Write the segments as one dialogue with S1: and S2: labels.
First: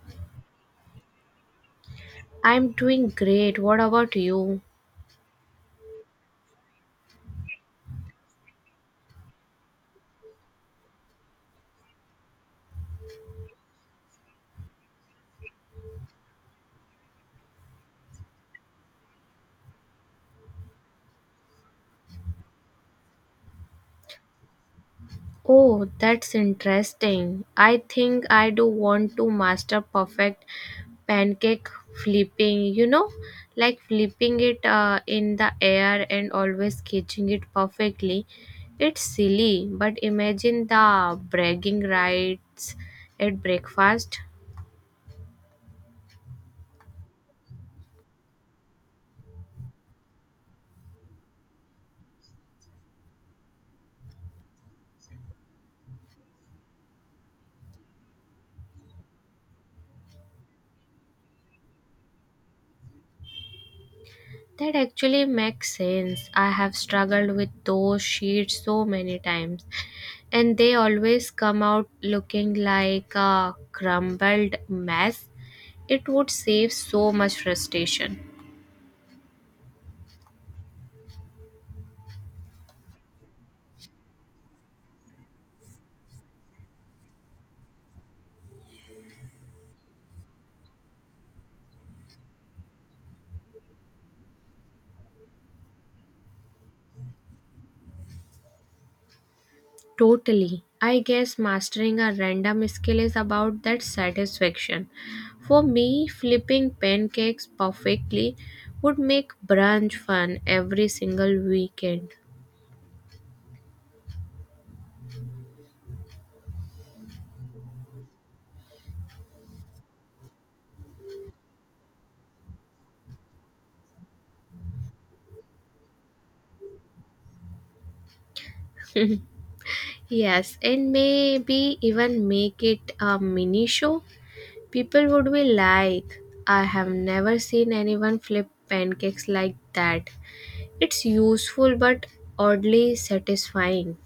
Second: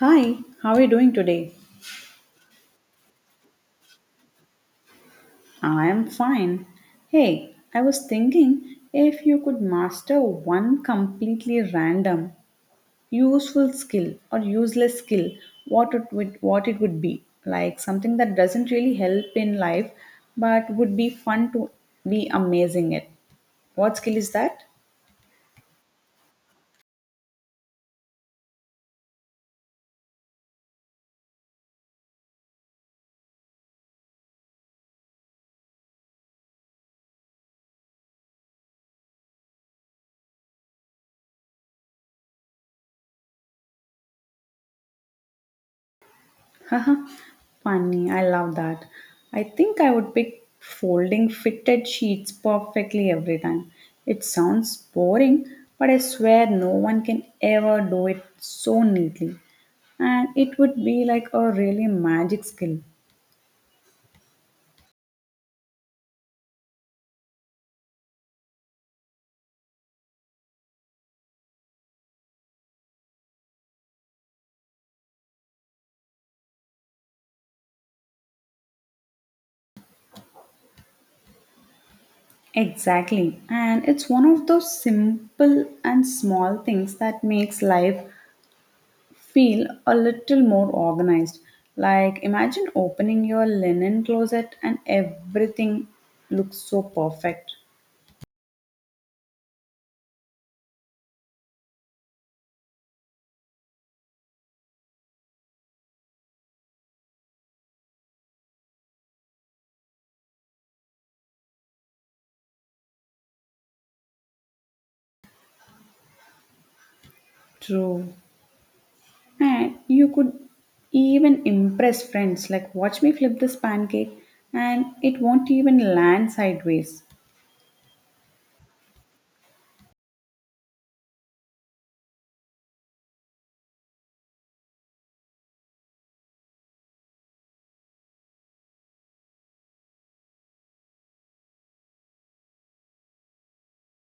S1: Hi, how are you doing today?
S2: I'm doing great. What about you?
S1: I am fine. Hey, I was thinking if you could master one completely random, useful skill or useless skill, what it would be? Like something that doesn't really help in life but would be fun to be amazing at. What skill is that?
S2: Oh, that's interesting. I think I do want to master perfect pancake flipping, you know, like flipping it in the air and always catching it perfectly. It's silly, but imagine the bragging rights at breakfast.
S1: Haha, funny, I love that. I think I would pick folding fitted sheets perfectly every time. It sounds boring, but I swear no one can ever do it so neatly. And it would be like a really magic skill.
S2: That actually makes sense. I have struggled with those sheets so many times, and they always come out looking like a crumbled mess. It would save so much frustration.
S1: Exactly. And it's one of those simple and small things that makes life feel a little more organized. Like, imagine opening your linen closet and everything looks so perfect.
S2: Totally. I guess mastering a random skill is about that satisfaction. For me, flipping pancakes perfectly would make brunch fun every single weekend.
S1: True. And you could even impress friends, like, watch me flip this pancake and it won't even land sideways.
S2: Yes, and maybe even make it a mini show. People would be like, I have never seen anyone flip pancakes like that. It's useful but oddly satisfying.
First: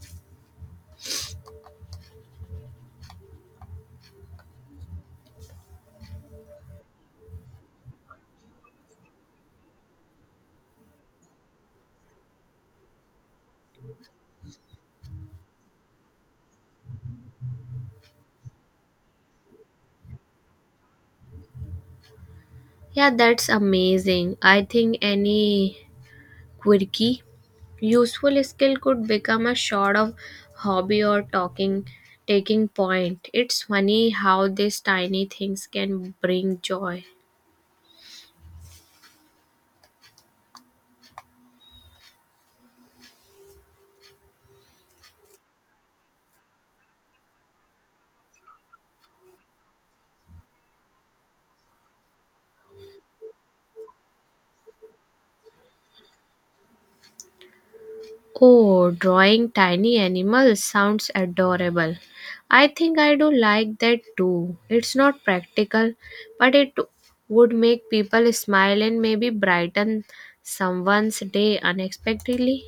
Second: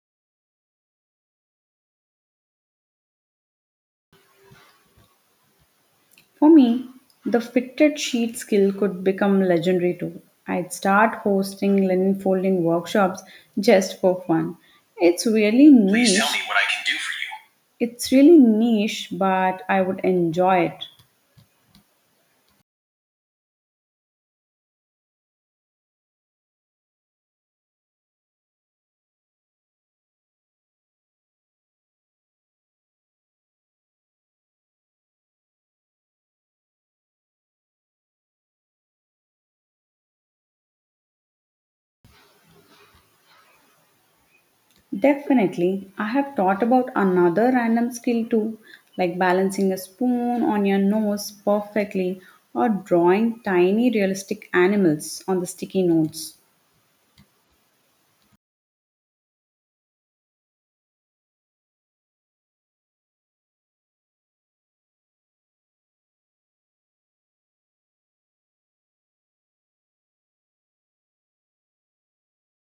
S1: For me, the fitted sheet skill could become legendary too. I'd start hosting linen folding workshops just for fun. It's really please niche. Tell me niche. What I can do for you. It's really niche, but I would enjoy it.
S2: Yeah, that's amazing. I think any quirky, useful skill could become a sort of hobby or talking taking point. It's funny how these tiny things can bring joy.
S1: Definitely, I have thought about another random skill too, like balancing a spoon on your nose perfectly or drawing tiny realistic animals on the sticky notes.
S2: Oh, drawing tiny animals sounds adorable. I think I do like that too. It's not practical, but it would make people smile and maybe brighten someone's day unexpectedly.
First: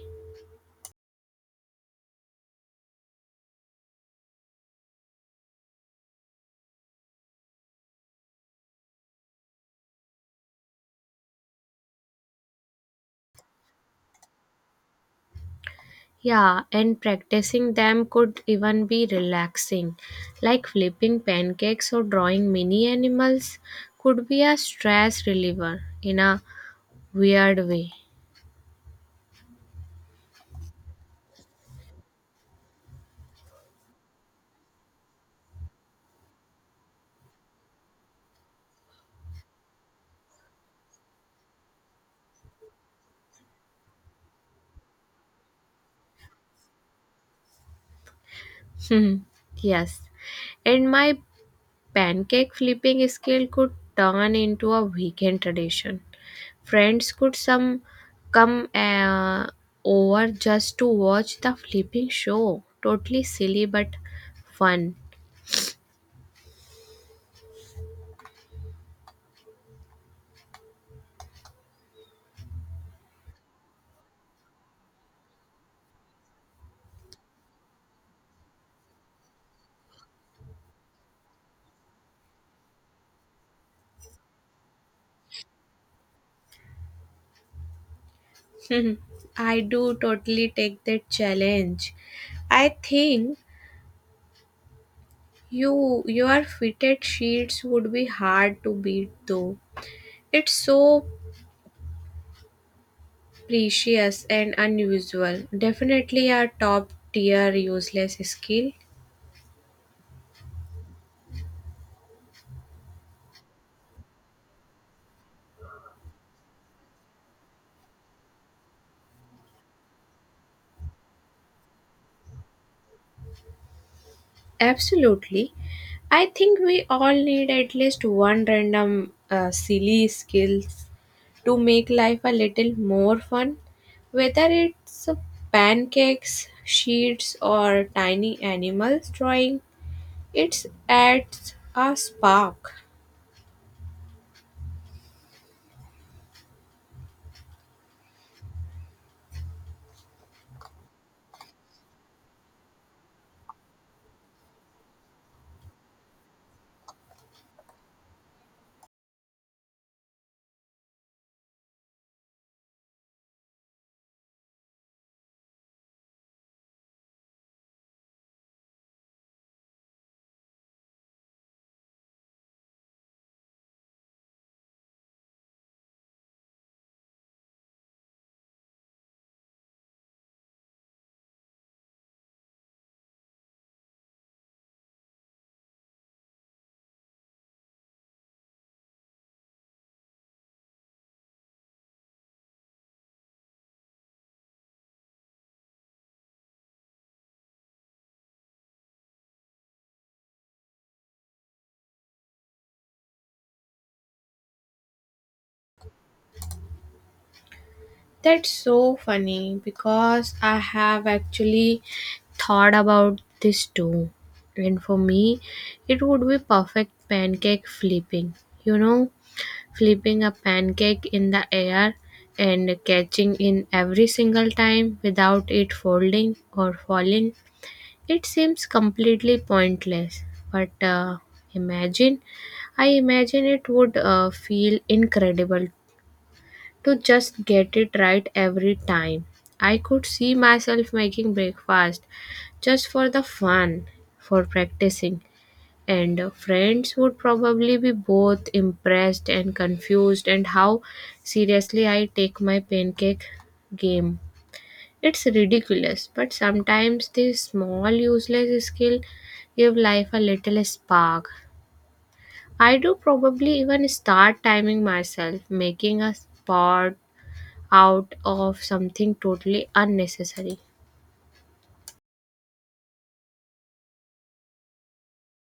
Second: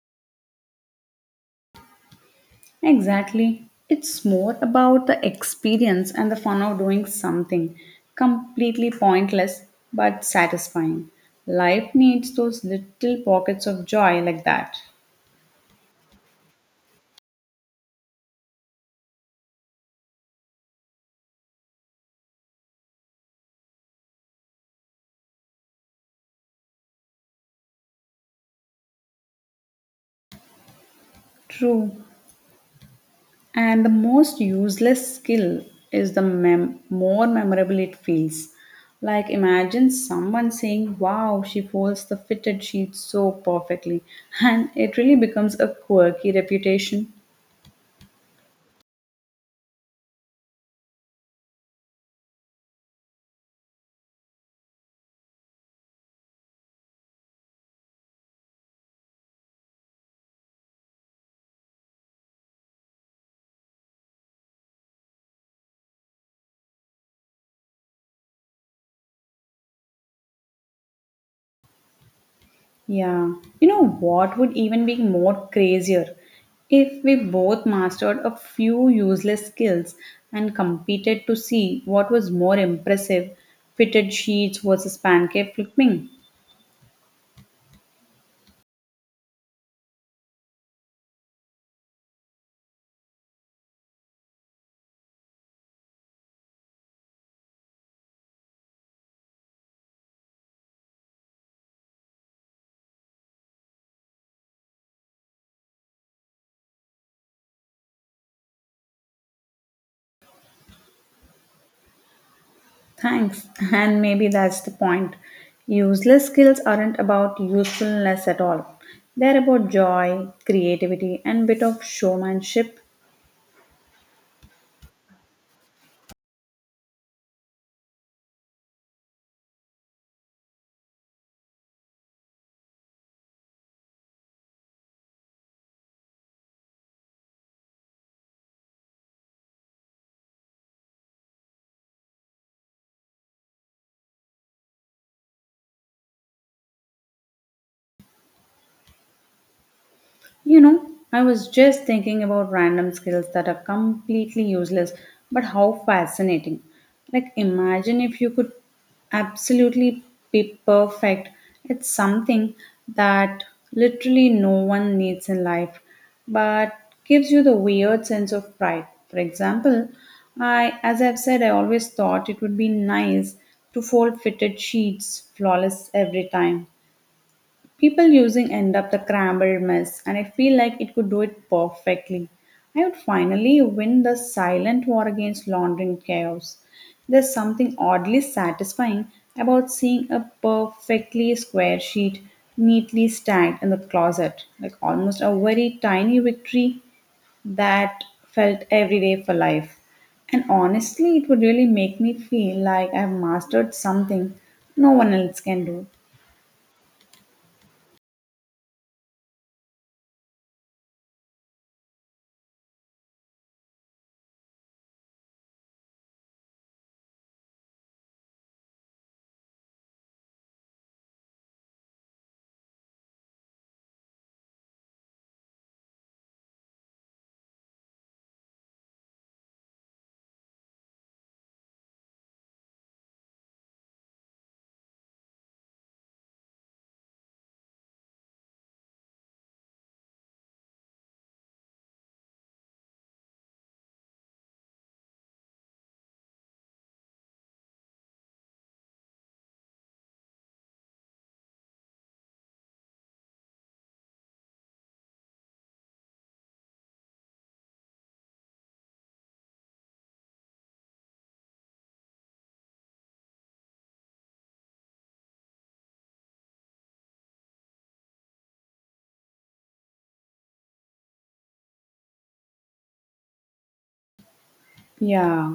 S1: Exactly. It's more about the experience and the fun of doing something completely pointless but satisfying. Life needs those little pockets of joy like that.
S2: Yeah, and practicing them could even be relaxing, like flipping pancakes or drawing mini animals could be a stress reliever in a weird way.
S1: True. And the most useless skill is the more memorable it feels. Like imagine someone saying, "Wow, she folds the fitted sheet so perfectly." And it really becomes a quirky reputation.
S2: Yes. And my pancake flipping skill could turn into a weekend tradition. Friends could some come over just to watch the flipping show. Totally silly but fun.
S1: Yeah. You know what would even be more crazier? If we both mastered a few useless skills and competed to see what was more impressive, fitted sheets versus pancake flipping.
S2: Hmm, I do totally take that challenge. I think your fitted sheets would be hard to beat though. It's so precious and unusual. Definitely a top tier useless skill.
S1: Thanks. And maybe that's the point. Useless skills aren't about usefulness at all. They're about joy, creativity, and bit of showmanship.
S2: Absolutely. I think we all need at least one random silly skills to make life a little more fun, whether it's pancakes, sheets, or tiny animals drawing. It adds a spark.
S1: You know, I was just thinking about random skills that are completely useless, but how fascinating. Like, imagine if you could absolutely be perfect. It's something that literally no one needs in life, but gives you the weird sense of pride. For example, I, as I've said, I always thought it would be nice to fold fitted sheets flawless every time. People using end up the crumbled mess, and I feel like it could do it perfectly. I would finally win the silent war against laundering chaos. There's something oddly satisfying about seeing a perfectly square sheet neatly stacked in the closet, like almost a very tiny victory that felt every day for life. And honestly, it would really make me feel like I've mastered something no one else can do.
S2: That's so funny because I have actually thought about this too. And for me, it would be perfect pancake flipping. You know, flipping a pancake in the air and catching in every single time without it folding or falling. It seems completely pointless, but imagine imagine it would feel incredible to just get it right every time. I could see myself making breakfast just for the fun, for practicing, and friends would probably be both impressed and confused and how seriously I take my pancake game. It's ridiculous, but sometimes this small useless skill give life a little spark. I do probably even start timing myself, making a spot out of something totally unnecessary.
S1: Yeah,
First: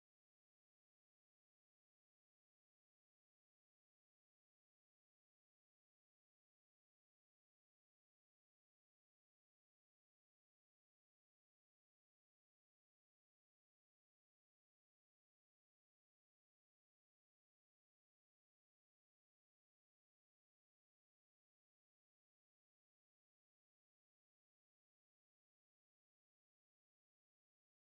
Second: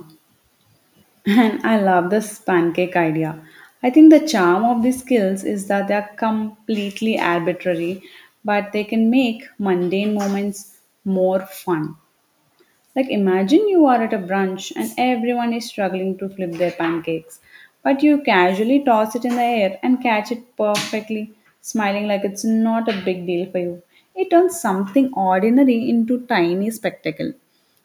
S1: and I love this pancake idea. I think the charm of these skills is that they are completely arbitrary, but they can make mundane moments more fun. Like, imagine you are at a brunch and everyone is struggling to flip their pancakes, but you casually toss it in the air and catch it perfectly, smiling like it's not a big deal for you. It turns something ordinary into tiny spectacle,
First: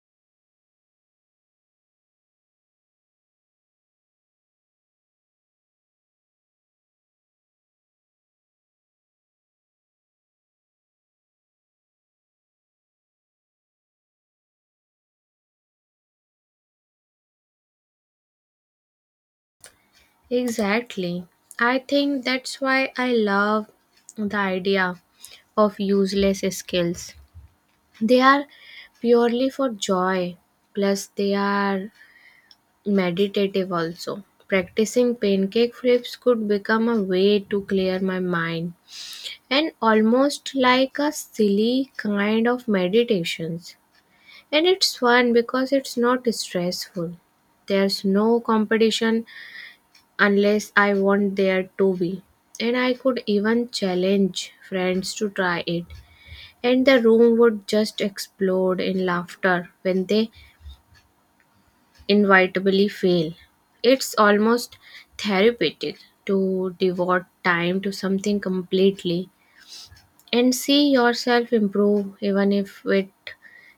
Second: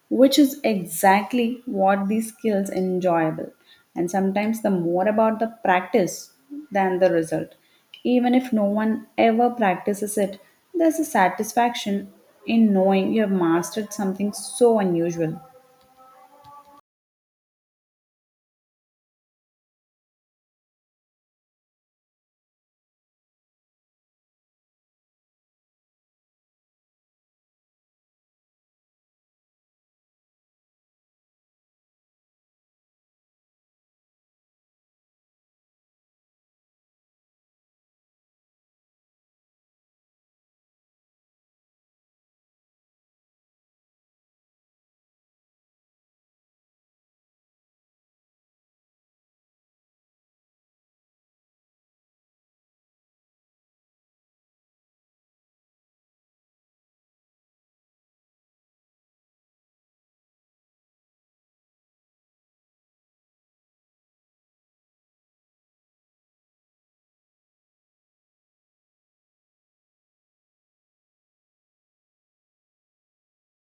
S1: which is exactly what these skills enjoyable. And sometimes the more about the practice than the result. Even if no one ever practices it, there's a satisfaction in knowing you have mastered something so unusual.
S2: Exactly. I think that's why I love the idea of useless skills. They are purely for joy. Plus, they are meditative also. Practicing pancake flips could become a way to clear my mind and almost like a silly kind of meditations. And it's fun because it's not stressful. There's no competition unless I want there to be. And I could even challenge friends to try it. And the room would just explode in laughter when they inevitably fail. It's almost therapeutic to devote time to something completely and see yourself improve, even if it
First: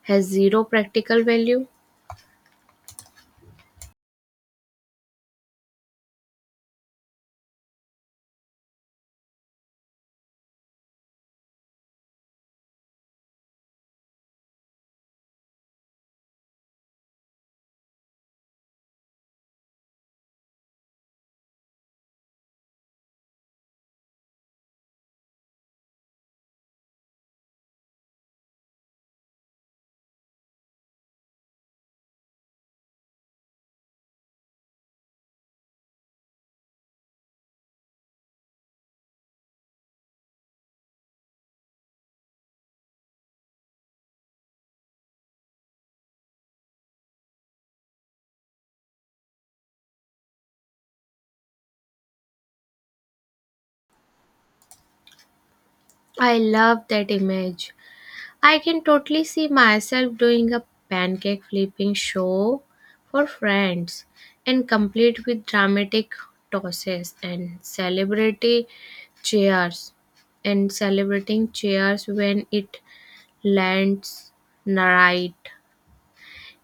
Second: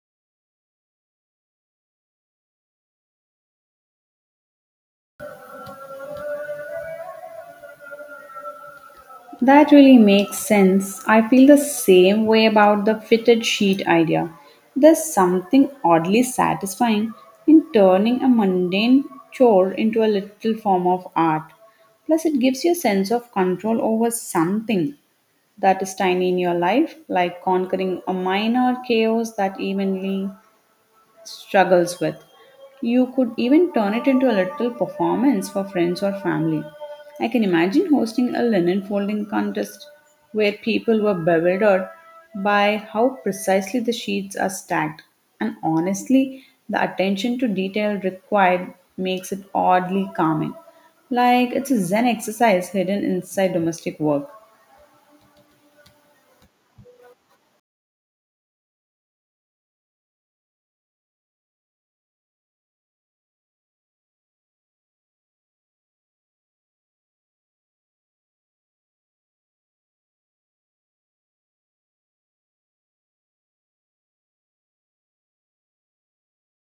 S2: has zero practical value.
S1: That really makes sense. I feel the same way about the fitted sheet idea. There's something oddly satisfying in turning a mundane chore into a little form of art. Plus, it gives you a sense of control over something that is tiny in your life, like conquering a minor chaos that evenly struggles with. You could even turn it into a little performance for friends or family. I can imagine hosting a linen folding contest where people were bewildered by how precisely the sheets are stacked. And honestly, the attention to detail required makes it oddly calming. Like it's a Zen exercise hidden inside domestic work.
S2: I love that image. I can totally see myself doing a pancake flipping show for friends and complete with dramatic tosses and celebrity cheers and celebrating cheers when it lands right.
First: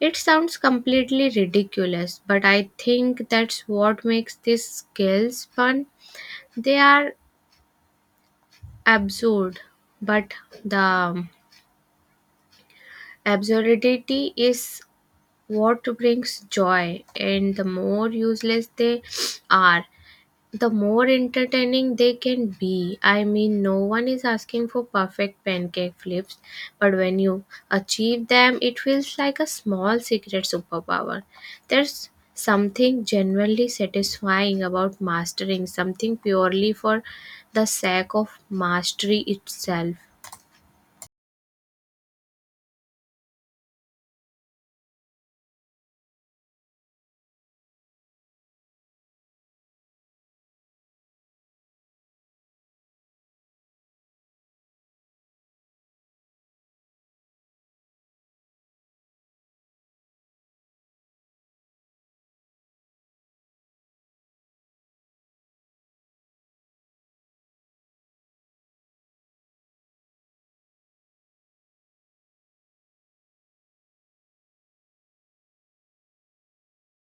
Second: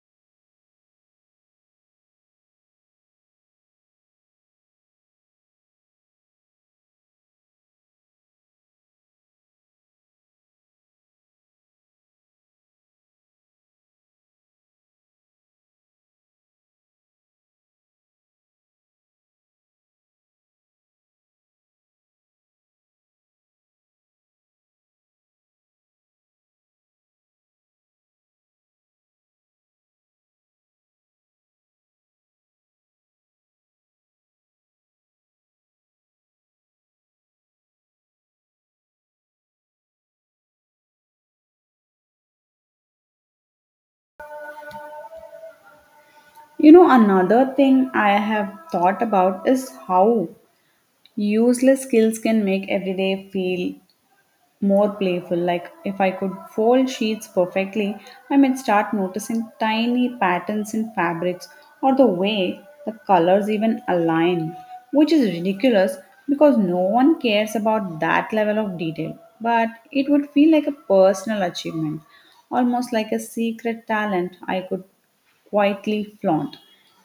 S2: It sounds completely ridiculous, but I think that's what makes these skills fun. They are absurd, but the absurdity is what brings joy, and the more useless they are, the more entertaining they can be. I mean, no one is asking for perfect pancake flips, but when you achieve them, it feels like a small secret superpower. There's something genuinely satisfying about mastering something purely for the sake of mastery itself.
S1: You know, another thing I have thought about is how useless skills can make everyday feel more playful. Like if I could fold sheets perfectly, I might start noticing tiny patterns in fabrics or the way the colors even align, which is ridiculous because no one cares about that level of detail. But it would feel like a personal achievement, almost like a secret talent I could quietly flaunt.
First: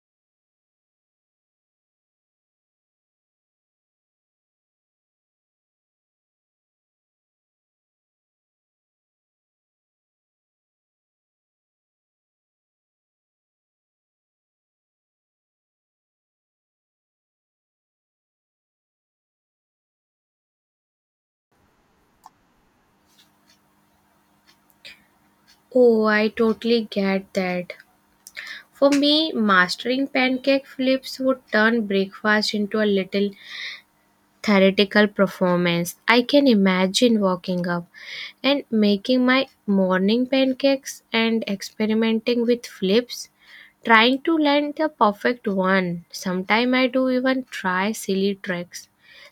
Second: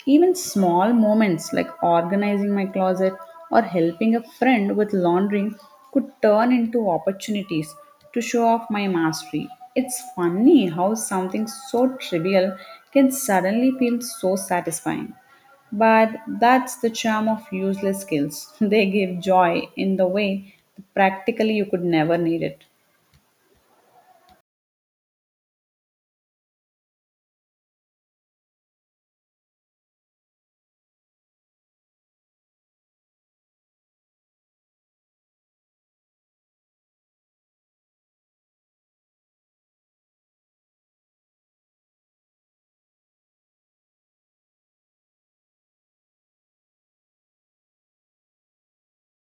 S1: Even small moments like organizing my closet or helping a friend with laundry could turn into opportunities to show off my mastery. It's funny how something so trivial can suddenly feel so satisfying. But that's the charm of useless skills. They give joy in the way that practically you could never need it.
S2: Oh, I totally get that. For me, mastering pancake flips would turn breakfast into a little theoretical performance. I can imagine walking up and making my morning pancakes and experimenting with flips, trying to land the perfect one. Sometimes I do even try silly tricks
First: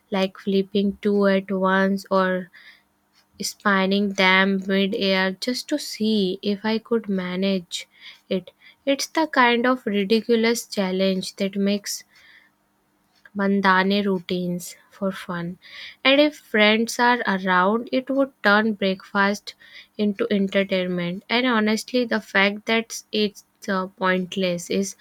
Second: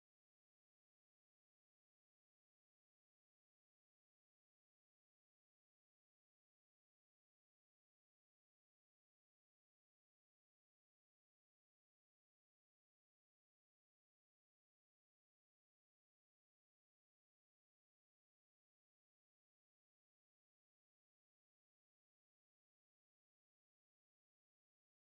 S2: like flipping two at once or spanning them mid-air just to see if I could manage it. It's the kind of ridiculous challenge that makes bandhane routines for fun. And if friends are around, it would turn breakfast into entertainment. And honestly, the fact that it's pointless is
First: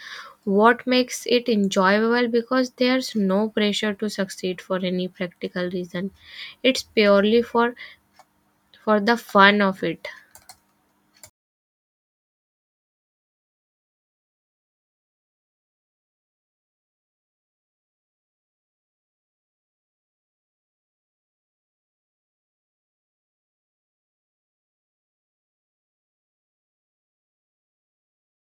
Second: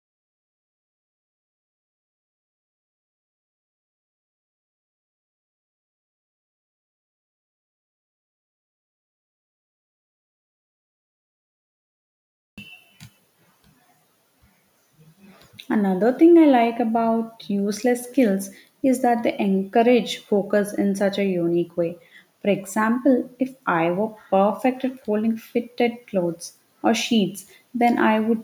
S2: what makes it enjoyable because there's no pressure to succeed for any practical reason. It's purely for the fun of it.
S1: Another thing I like about useless skills is that they encourage focus in such a unique way. For example, if I were perfect at folding fitted clothes or sheets, then I would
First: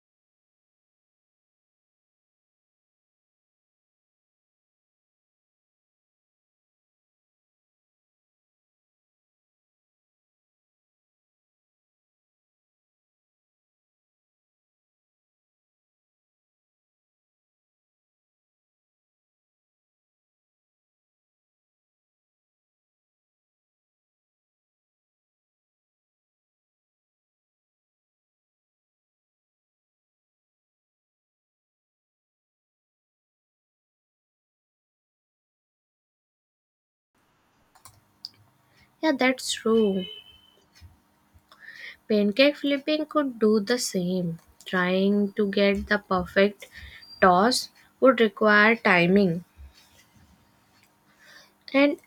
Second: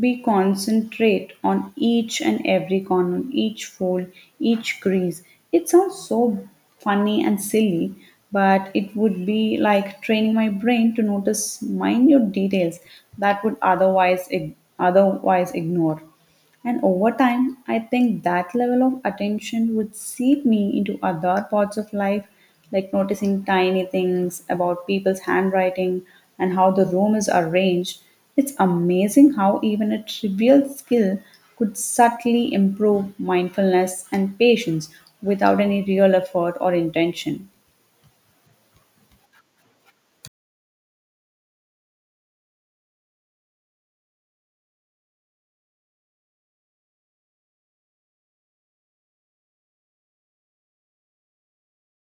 S1: be concentrate on each and every corner, each fold, each crease. It sounds so funny and silly, but it would be like training my brain to notice minute details that would otherwise ignore. And over time, I think that level of attention would seep me into other parts of life, like noticing tiny things about people's handwriting and how the room is arranged. It's amazing how even a trivial skill could subtly improve mindfulness and patience without any real effort or intention.
S2: Yeah, that's true. Pancake flipping could do the same. Trying to get the perfect toss would require timing and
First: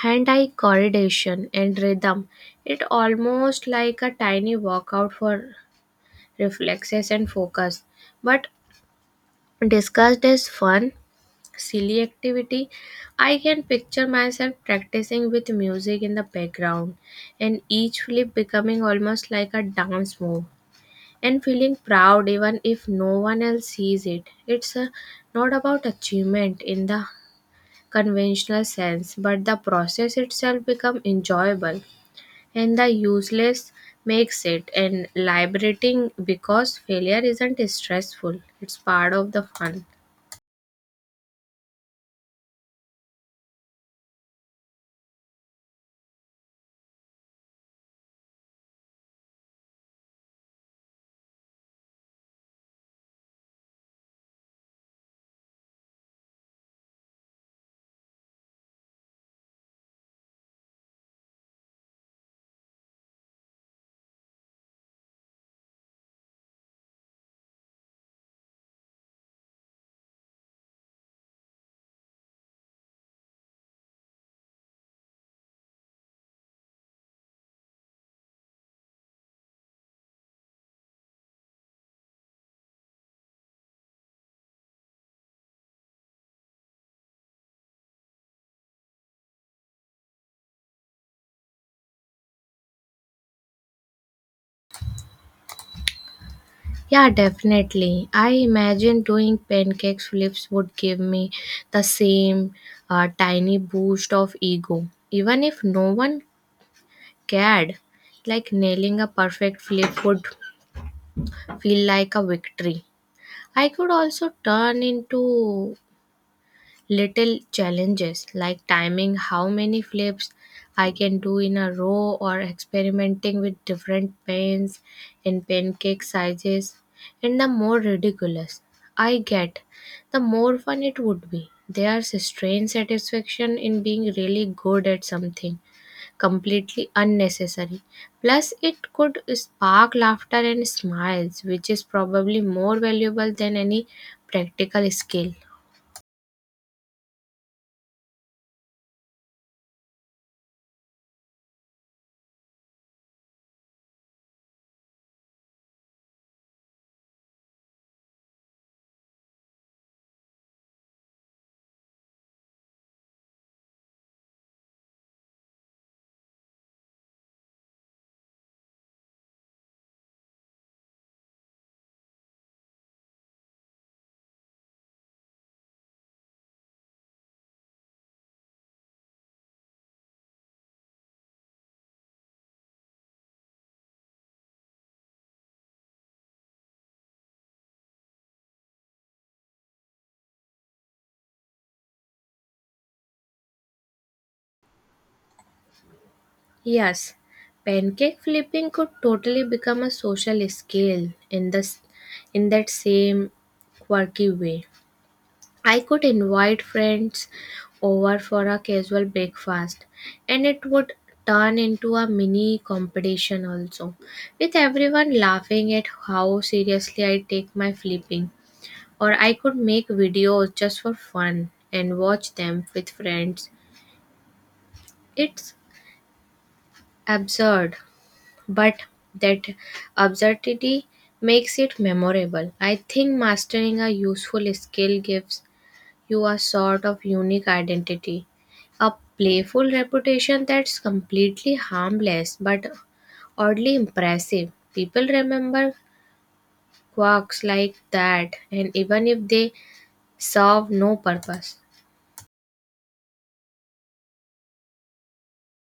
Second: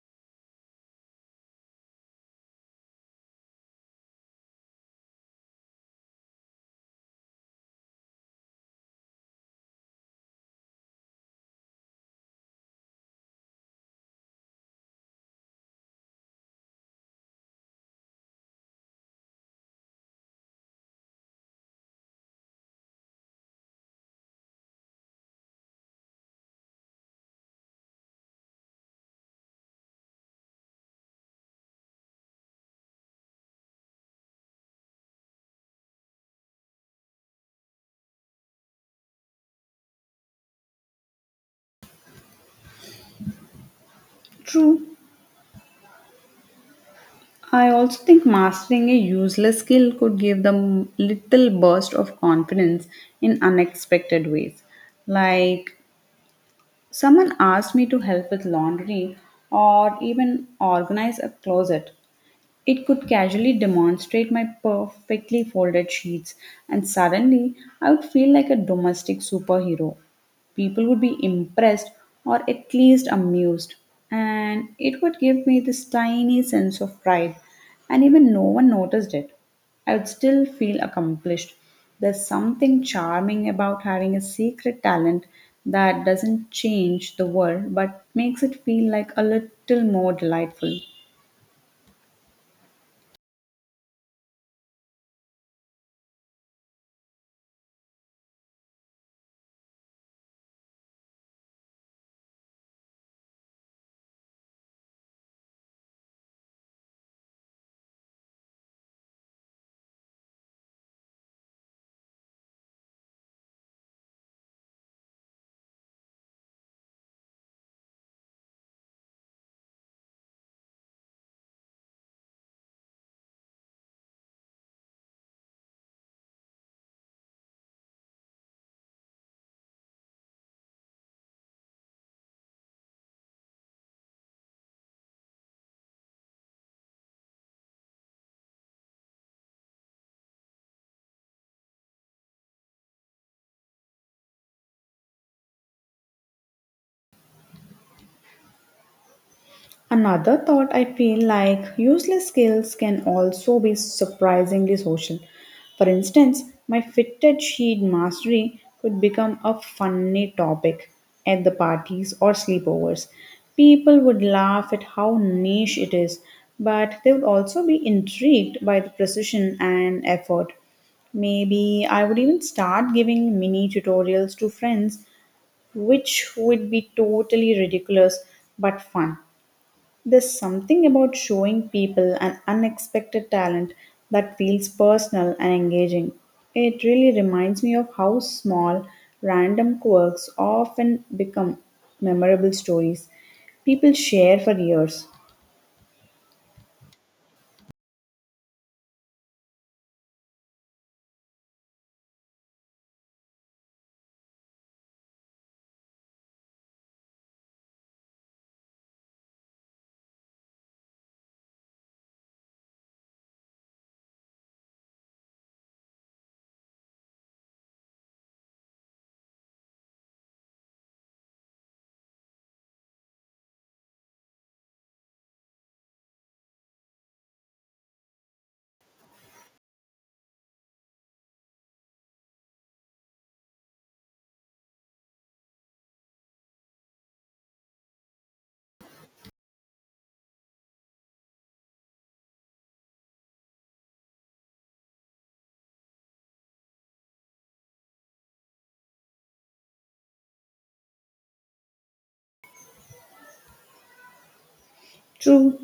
S2: hand eye coordination and rhythm. It almost like a tiny workout for reflexes and focus. But discussed as fun, silly activity. I can picture myself practicing with music in the background and each flip becoming almost like a dance move and feeling proud even if no one else sees it. It's not about achievement in the conventional sense, but the process itself become enjoyable and the useless makes it and liberating because failure isn't stressful. It's part of the fun.
S1: True, I also think mastering a useless skill could give them little burst of confidence in unexpected ways. Like someone asked me to help with laundry or even organize a closet, it could casually demonstrate my perfectly folded sheets, and suddenly I would feel like a domestic superhero. People would be impressed or at least amused, and it would give me this tiny sense of pride, and even no one noticed it. I would still feel accomplished. There's something charming about having a secret talent that doesn't change the world but makes it feel like a little more delightful.
S2: Yeah, definitely. I imagine doing pancake flips would give me the same tiny boost of ego, even if no one cared. Like nailing a perfect flip would feel like a victory. I could also turn into little challenges like timing how many flips I can do in a row or experimenting with different pens and pancake sizes. And the more ridiculous I get, the more fun it would be. There's a strange satisfaction in being really good at something completely unnecessary. Plus, it could spark laughter and smiles, which is probably more valuable than any practical skill.
S1: Another thought, I feel like useless skills can also be surprisingly social. For instance, my fitted sheet mastery could become a funny topic at the parties or sleepovers. People would laugh at how niche it is, but they would also be intrigued by the precision and effort. Maybe I would even start giving mini tutorials to friends, which would be totally ridiculous but fun. There's something about showing people an unexpected talent that feels personal and engaging. It really reminds me of how small, random quirks often become memorable stories people share for years.
S2: Yes, pancake flipping could totally become a social skill in that same quirky way. I could invite friends over for a casual breakfast and it would turn into a mini competition also with everyone laughing at how seriously I take my flipping, or I could make videos just for fun and watch them with friends. It's absurd, but that absurdity makes it memorable. I think mastering a useful skill gives you a sort of unique identity, a playful reputation that's completely harmless but oddly impressive. People remember quirks like that, and even if they serve no purpose.
S1: True.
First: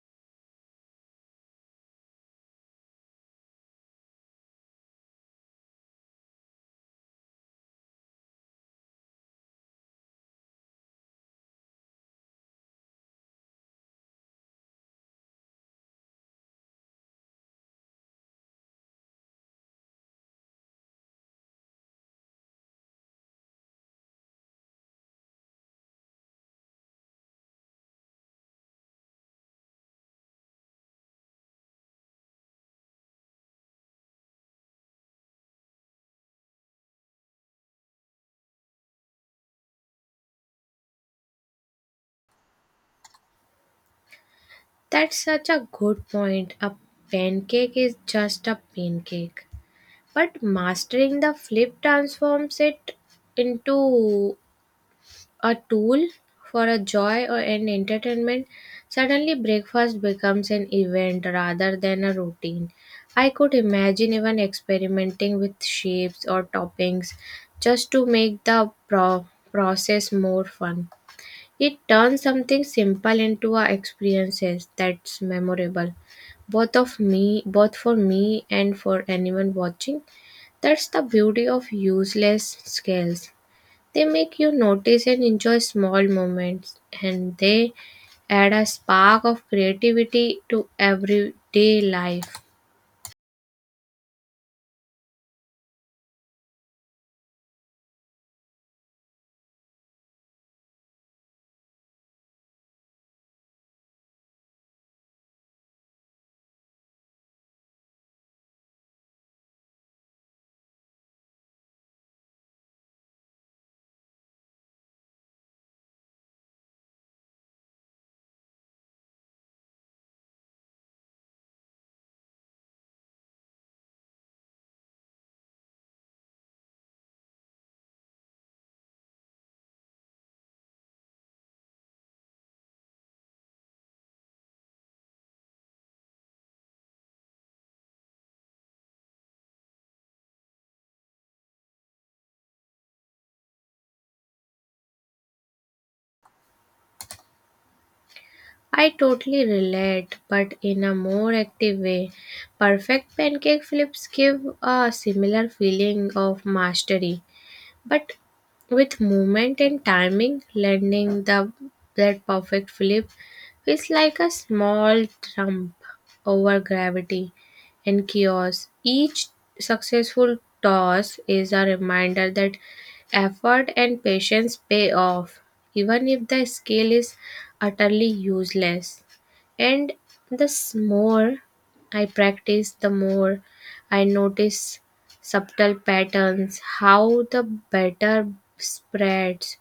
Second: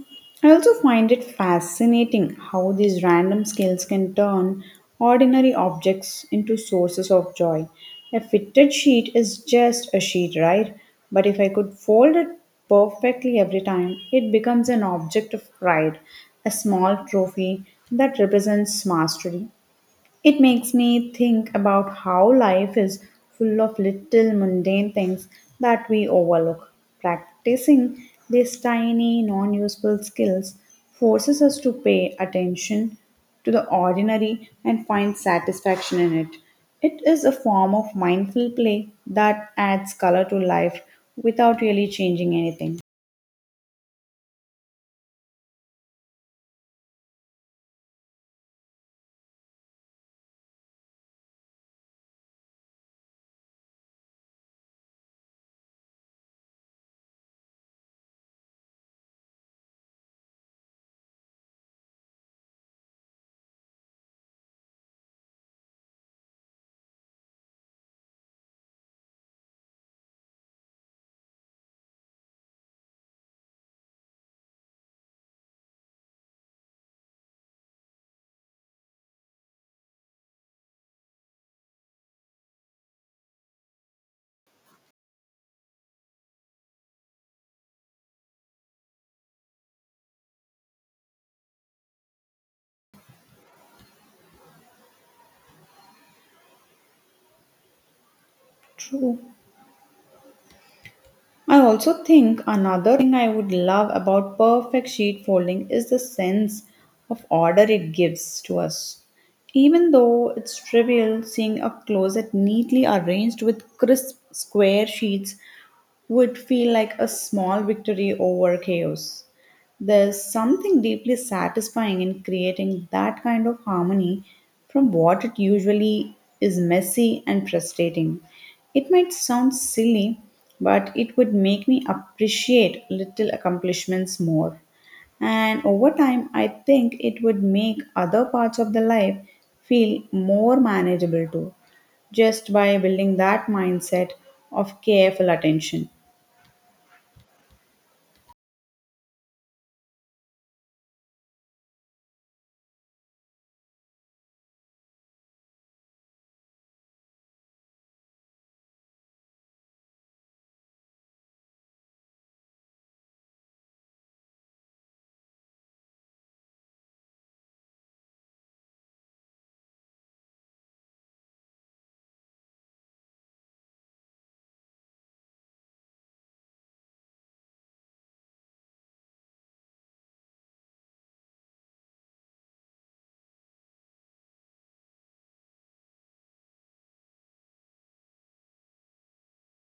S1: I also find it fascinating how these random skills can turn ordinary objects into sources of joy. A fitted sheet is just a sheet, right? But if I could fold it perfectly every time, it becomes an object of pride, a small trophy that represents mastery. It makes me think about how life is full of little mundane things that we overlook. Practicing these tiny, non useful skills forces us to pay attention to the ordinary and find satisfaction in it. It is a form of mindful play that adds color to life without really changing anything.
S2: That's such a good point. A pancake is just a pancake. But mastering the flip transforms it into a tool for a joy or an entertainment. Suddenly, breakfast becomes an event rather than a routine. I could imagine even experimenting with shapes or toppings just to make the process more fun. It turns something simple into a experiences that's memorable, both for me and for anyone watching. That's the beauty of useless skills. They make you notice and enjoy small moments, and they add a spark of creativity to everyday life.
S1: True. I also think another thing I would love about perfect sheet folding is the sense of order it gives to us. Even though it's trivial, seeing a closet neatly arranged with crisp square sheets would feel like a small victory over chaos. There's something deeply satisfying in creating that kind of harmony from what it usually is messy and frustrating. It might sound silly, but it would make me appreciate little accomplishments more. And over time, I think it would make other parts of the life feel more manageable too, just by building that mindset of careful attention.
S2: I totally relate, but in a more active way. Perfect pancake flips give a similar feeling of mastery, but with movement and timing landing the that perfect flip feels like a small jump over gravity and chaos. Each successful toss is a reminder that effort and patience pay off, even if the skill is utterly useless. And the more I practice, the more I notice subtle patterns, how the batter spreads,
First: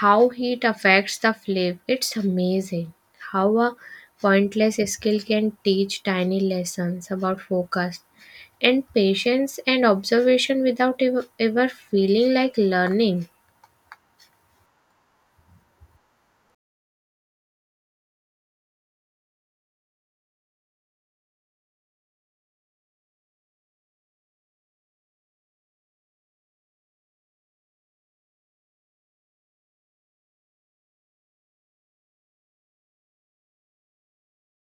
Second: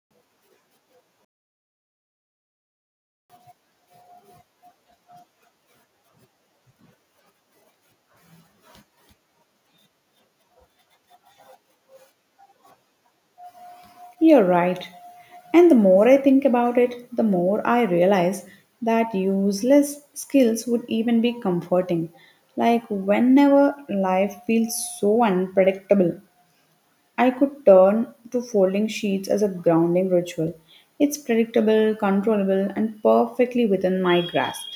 S2: how heat affects the flavor. It's amazing how a pointless skill can teach tiny lessons about focus and patience and observation without ever feeling like learning.
S1: You're right. And the more I think about it, the more I realize that useless skills would even be comforting. Like whenever life feels so unpredictable, I could turn to folding sheets as a grounding ritual. It's predictable, controllable, and perfectly within my grasp.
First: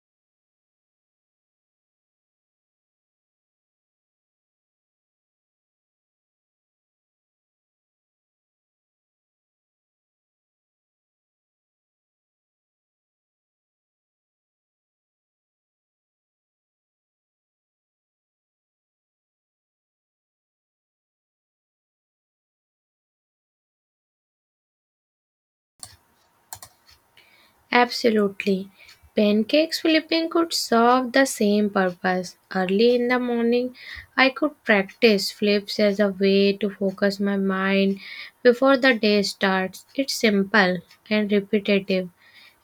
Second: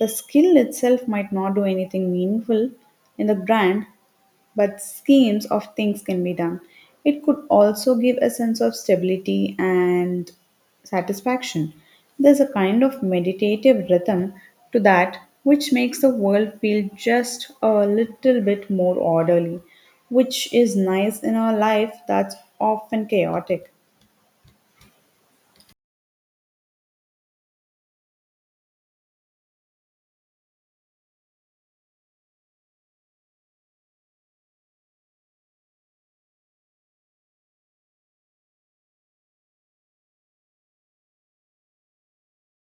S1: The skill itself might not do anything meaningful in the grand, but schemes of things can be done. It could also give a sense of stability and satisfaction. There's a kind of meditative rhythm to that which makes the world feel just a little bit more orderly, which is nice in a life that's often chaotic.
S2: Absolutely. Pancakes flipping could serve the same purpose. Early in the morning, I could practice flips as a way to focus my mind before the day starts. It's simple and repetitive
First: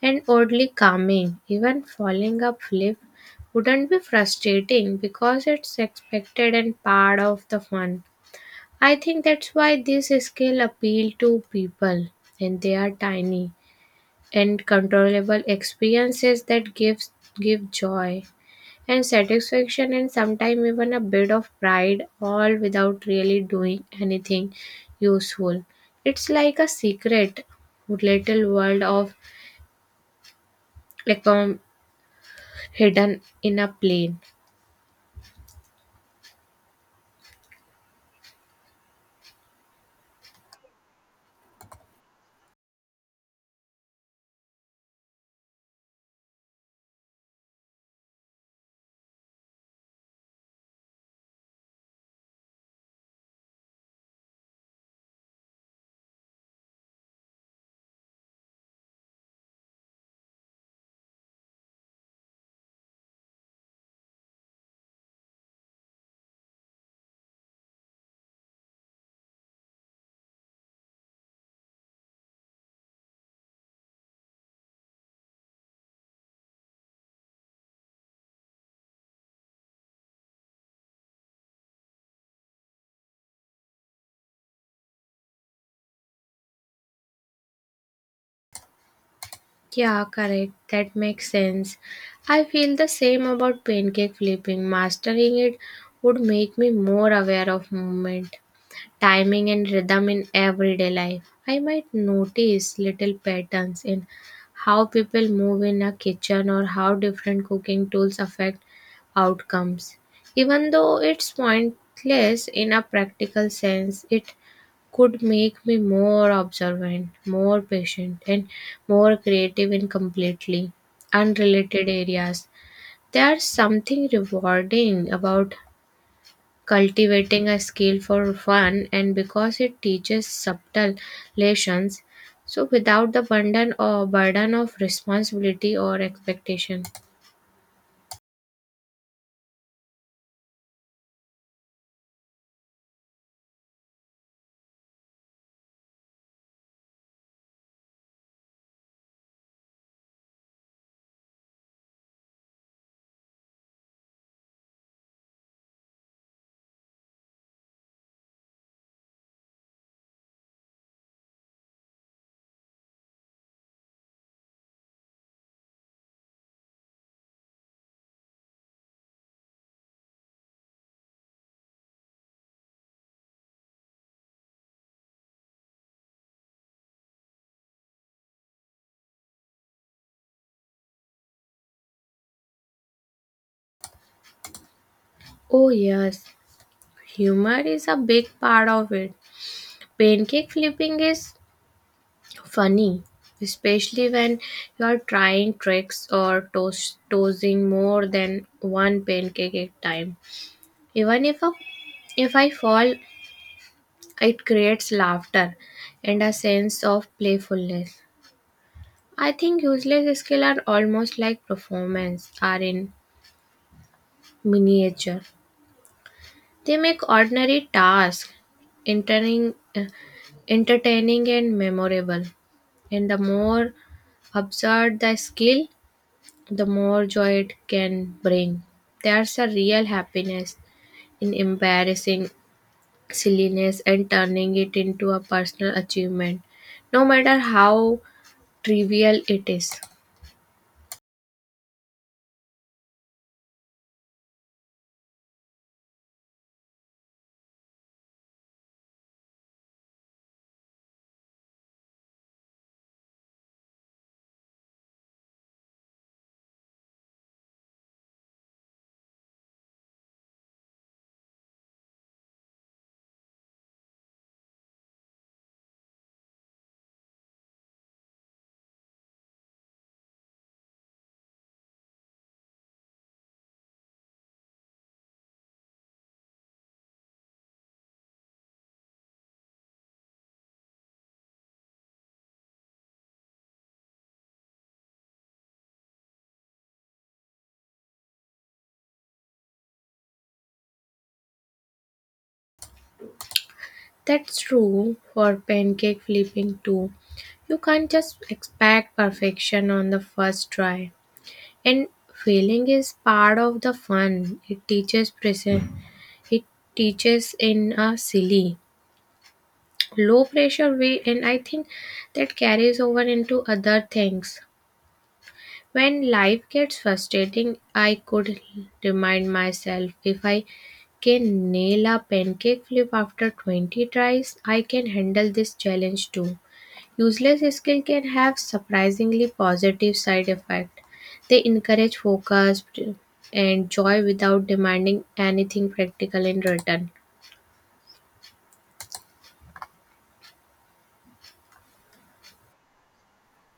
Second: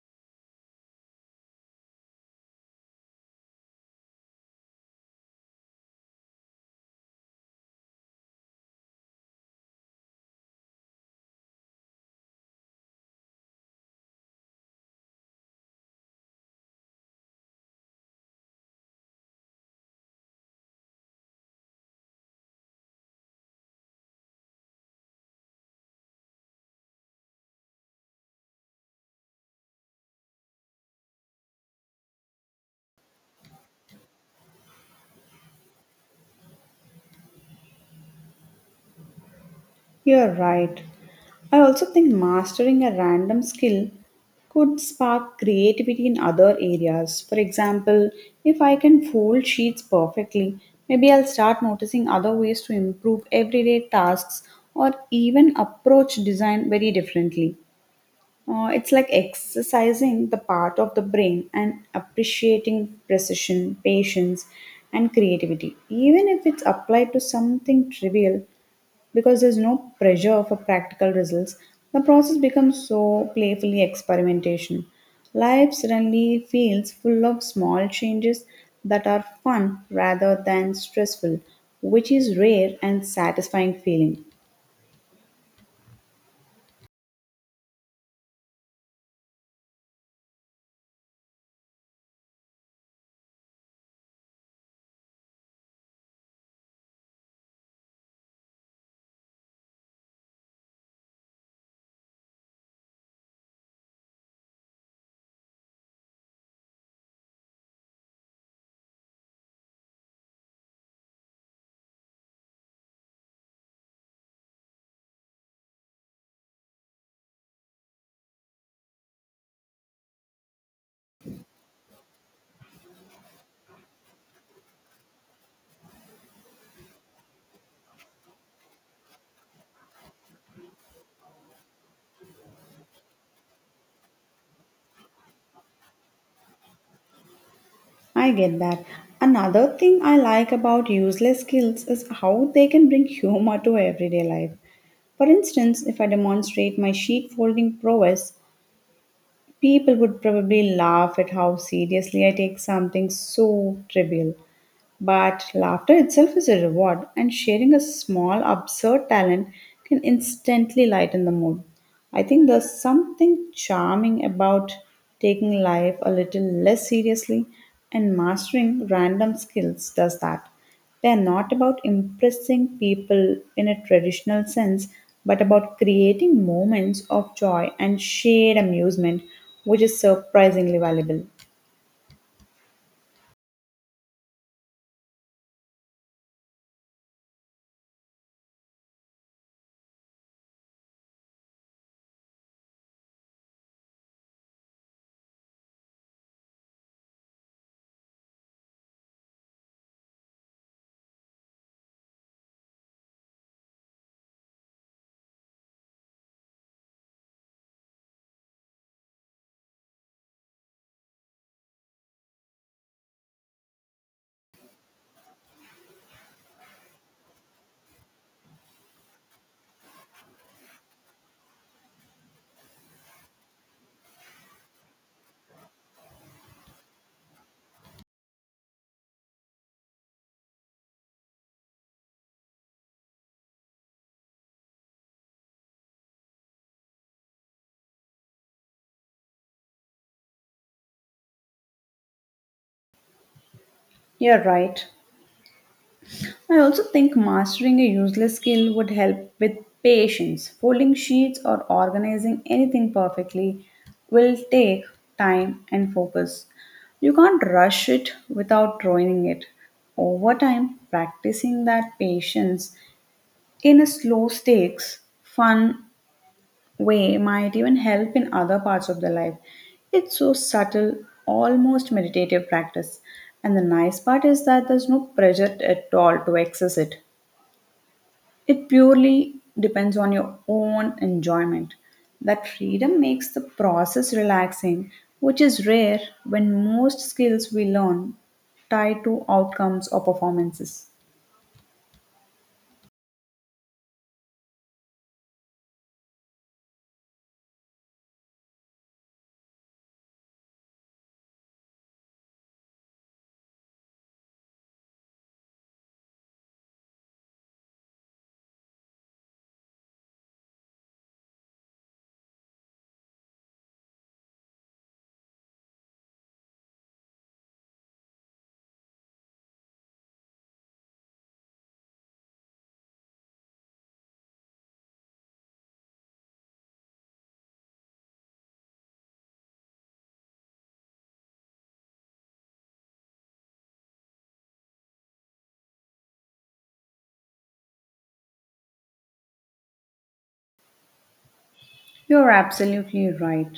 S2: and oddly calming. Even falling a flip wouldn't be frustrating because it's expected and part of the fun. I think that's why this skill appeal to people, and they are tiny and controllable experiences that give joy and satisfaction and sometimes even a bit of pride, all without really doing anything useful. It's like a secret little world of accom hidden in a plane.
S1: You're right. I also think mastering a random skill could spark creativity in other areas. For example, if I can fold sheets perfectly, maybe I'll start noticing other ways to improve everyday tasks or even approach design very differently. It's like exercising the part of the brain and appreciating precision, patience, and creativity. Even if it's applied to something trivial, because there's no pressure for practical results, the process becomes so playfully experimentation. Life suddenly feels full of small changes that are fun rather than stressful, which is rare and satisfying feeling.
S2: Yeah, correct, that makes sense. I feel the same about pancake flipping. Mastering it would make me more aware of movement, timing, and rhythm in everyday life. I might notice little patterns in how people move in a kitchen or how different cooking tools affect outcomes. Even though it's pointless in a practical sense, it could make me more observant, more patient, and more creative in completely unrelated areas. There's something rewarding about cultivating a skill for fun, and because it teaches subtle lessons so without the burden or burden of responsibility or expectation.
S1: I get that. Another thing I like about useless skills is how they can bring humor to everyday life. For instance, if I demonstrate my sheet folding prowess, people would probably laugh at how seriously I take something so trivial. But laughter itself is a reward, and sharing a small, absurd talent can instantly lighten the mood. I think there's something charming about taking life a little less seriously, and mastering random skills does that. They are not about impressing people in a traditional sense, but about creating moments of joy and shared amusement, which is surprisingly valuable.
S2: Oh yes, humor is a big part of it. Pancake flipping is funny, especially when you are trying tricks or tossing more than one pancake at a time, even if a if I fall. It creates laughter and a sense of playfulness. I think useless skills are almost like performance are in miniature. They make ordinary tasks entertaining, uh, entertaining and memorable. And the more absurd the skill, the more joy it can bring. There's a real happiness in embarrassing silliness and turning it into a personal achievement, no matter how trivial it is.
S1: You're right. I also think mastering a useless skill would help with patience. Folding sheets or organizing anything perfectly will take time and focus. You can't rush it without ruining it. Over time, practicing that patience in a slow stakes, fun way might even help in other parts of the life. It's so subtle, almost meditative practice. And the nice part is that there's no pressure at all to access it. It purely depends on your own enjoyment. That freedom makes the process relaxing, which is rare when most skills we learn tie to outcomes or performances.
S2: That's true for pancake flipping too. You can't just expect perfection on the first try. And failing is part of the fun. It teaches present. It teaches in a silly, low pressure way, and I think that carries over into other things. When life gets frustrating, I could remind myself if I can nail a pancake flip after 20 tries, I can handle this challenge too. Useless skill can have surprisingly positive side effect. They encourage focus and joy without demanding anything practical in return.
S1: You're absolutely right.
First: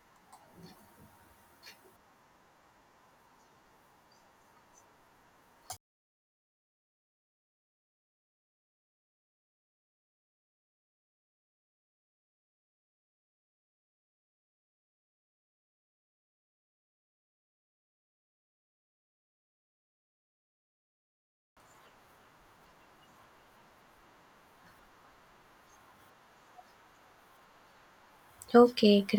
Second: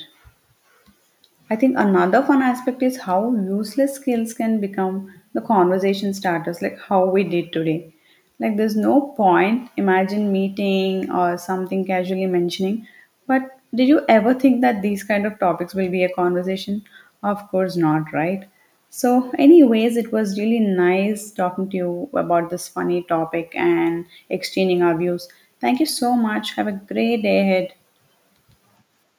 S1: I think another fun aspect is how useless skills can become the conversation starters, like how we did today. Like, there's no point, imagine meeting or something casually mentioning, but did you ever think that these kind of topics will be a conversation? Of course not, right? So, anyways, it was really nice talking to you about this funny topic and exchanging our views. Thank you so much. Have a great day ahead.
S2: Okay, great.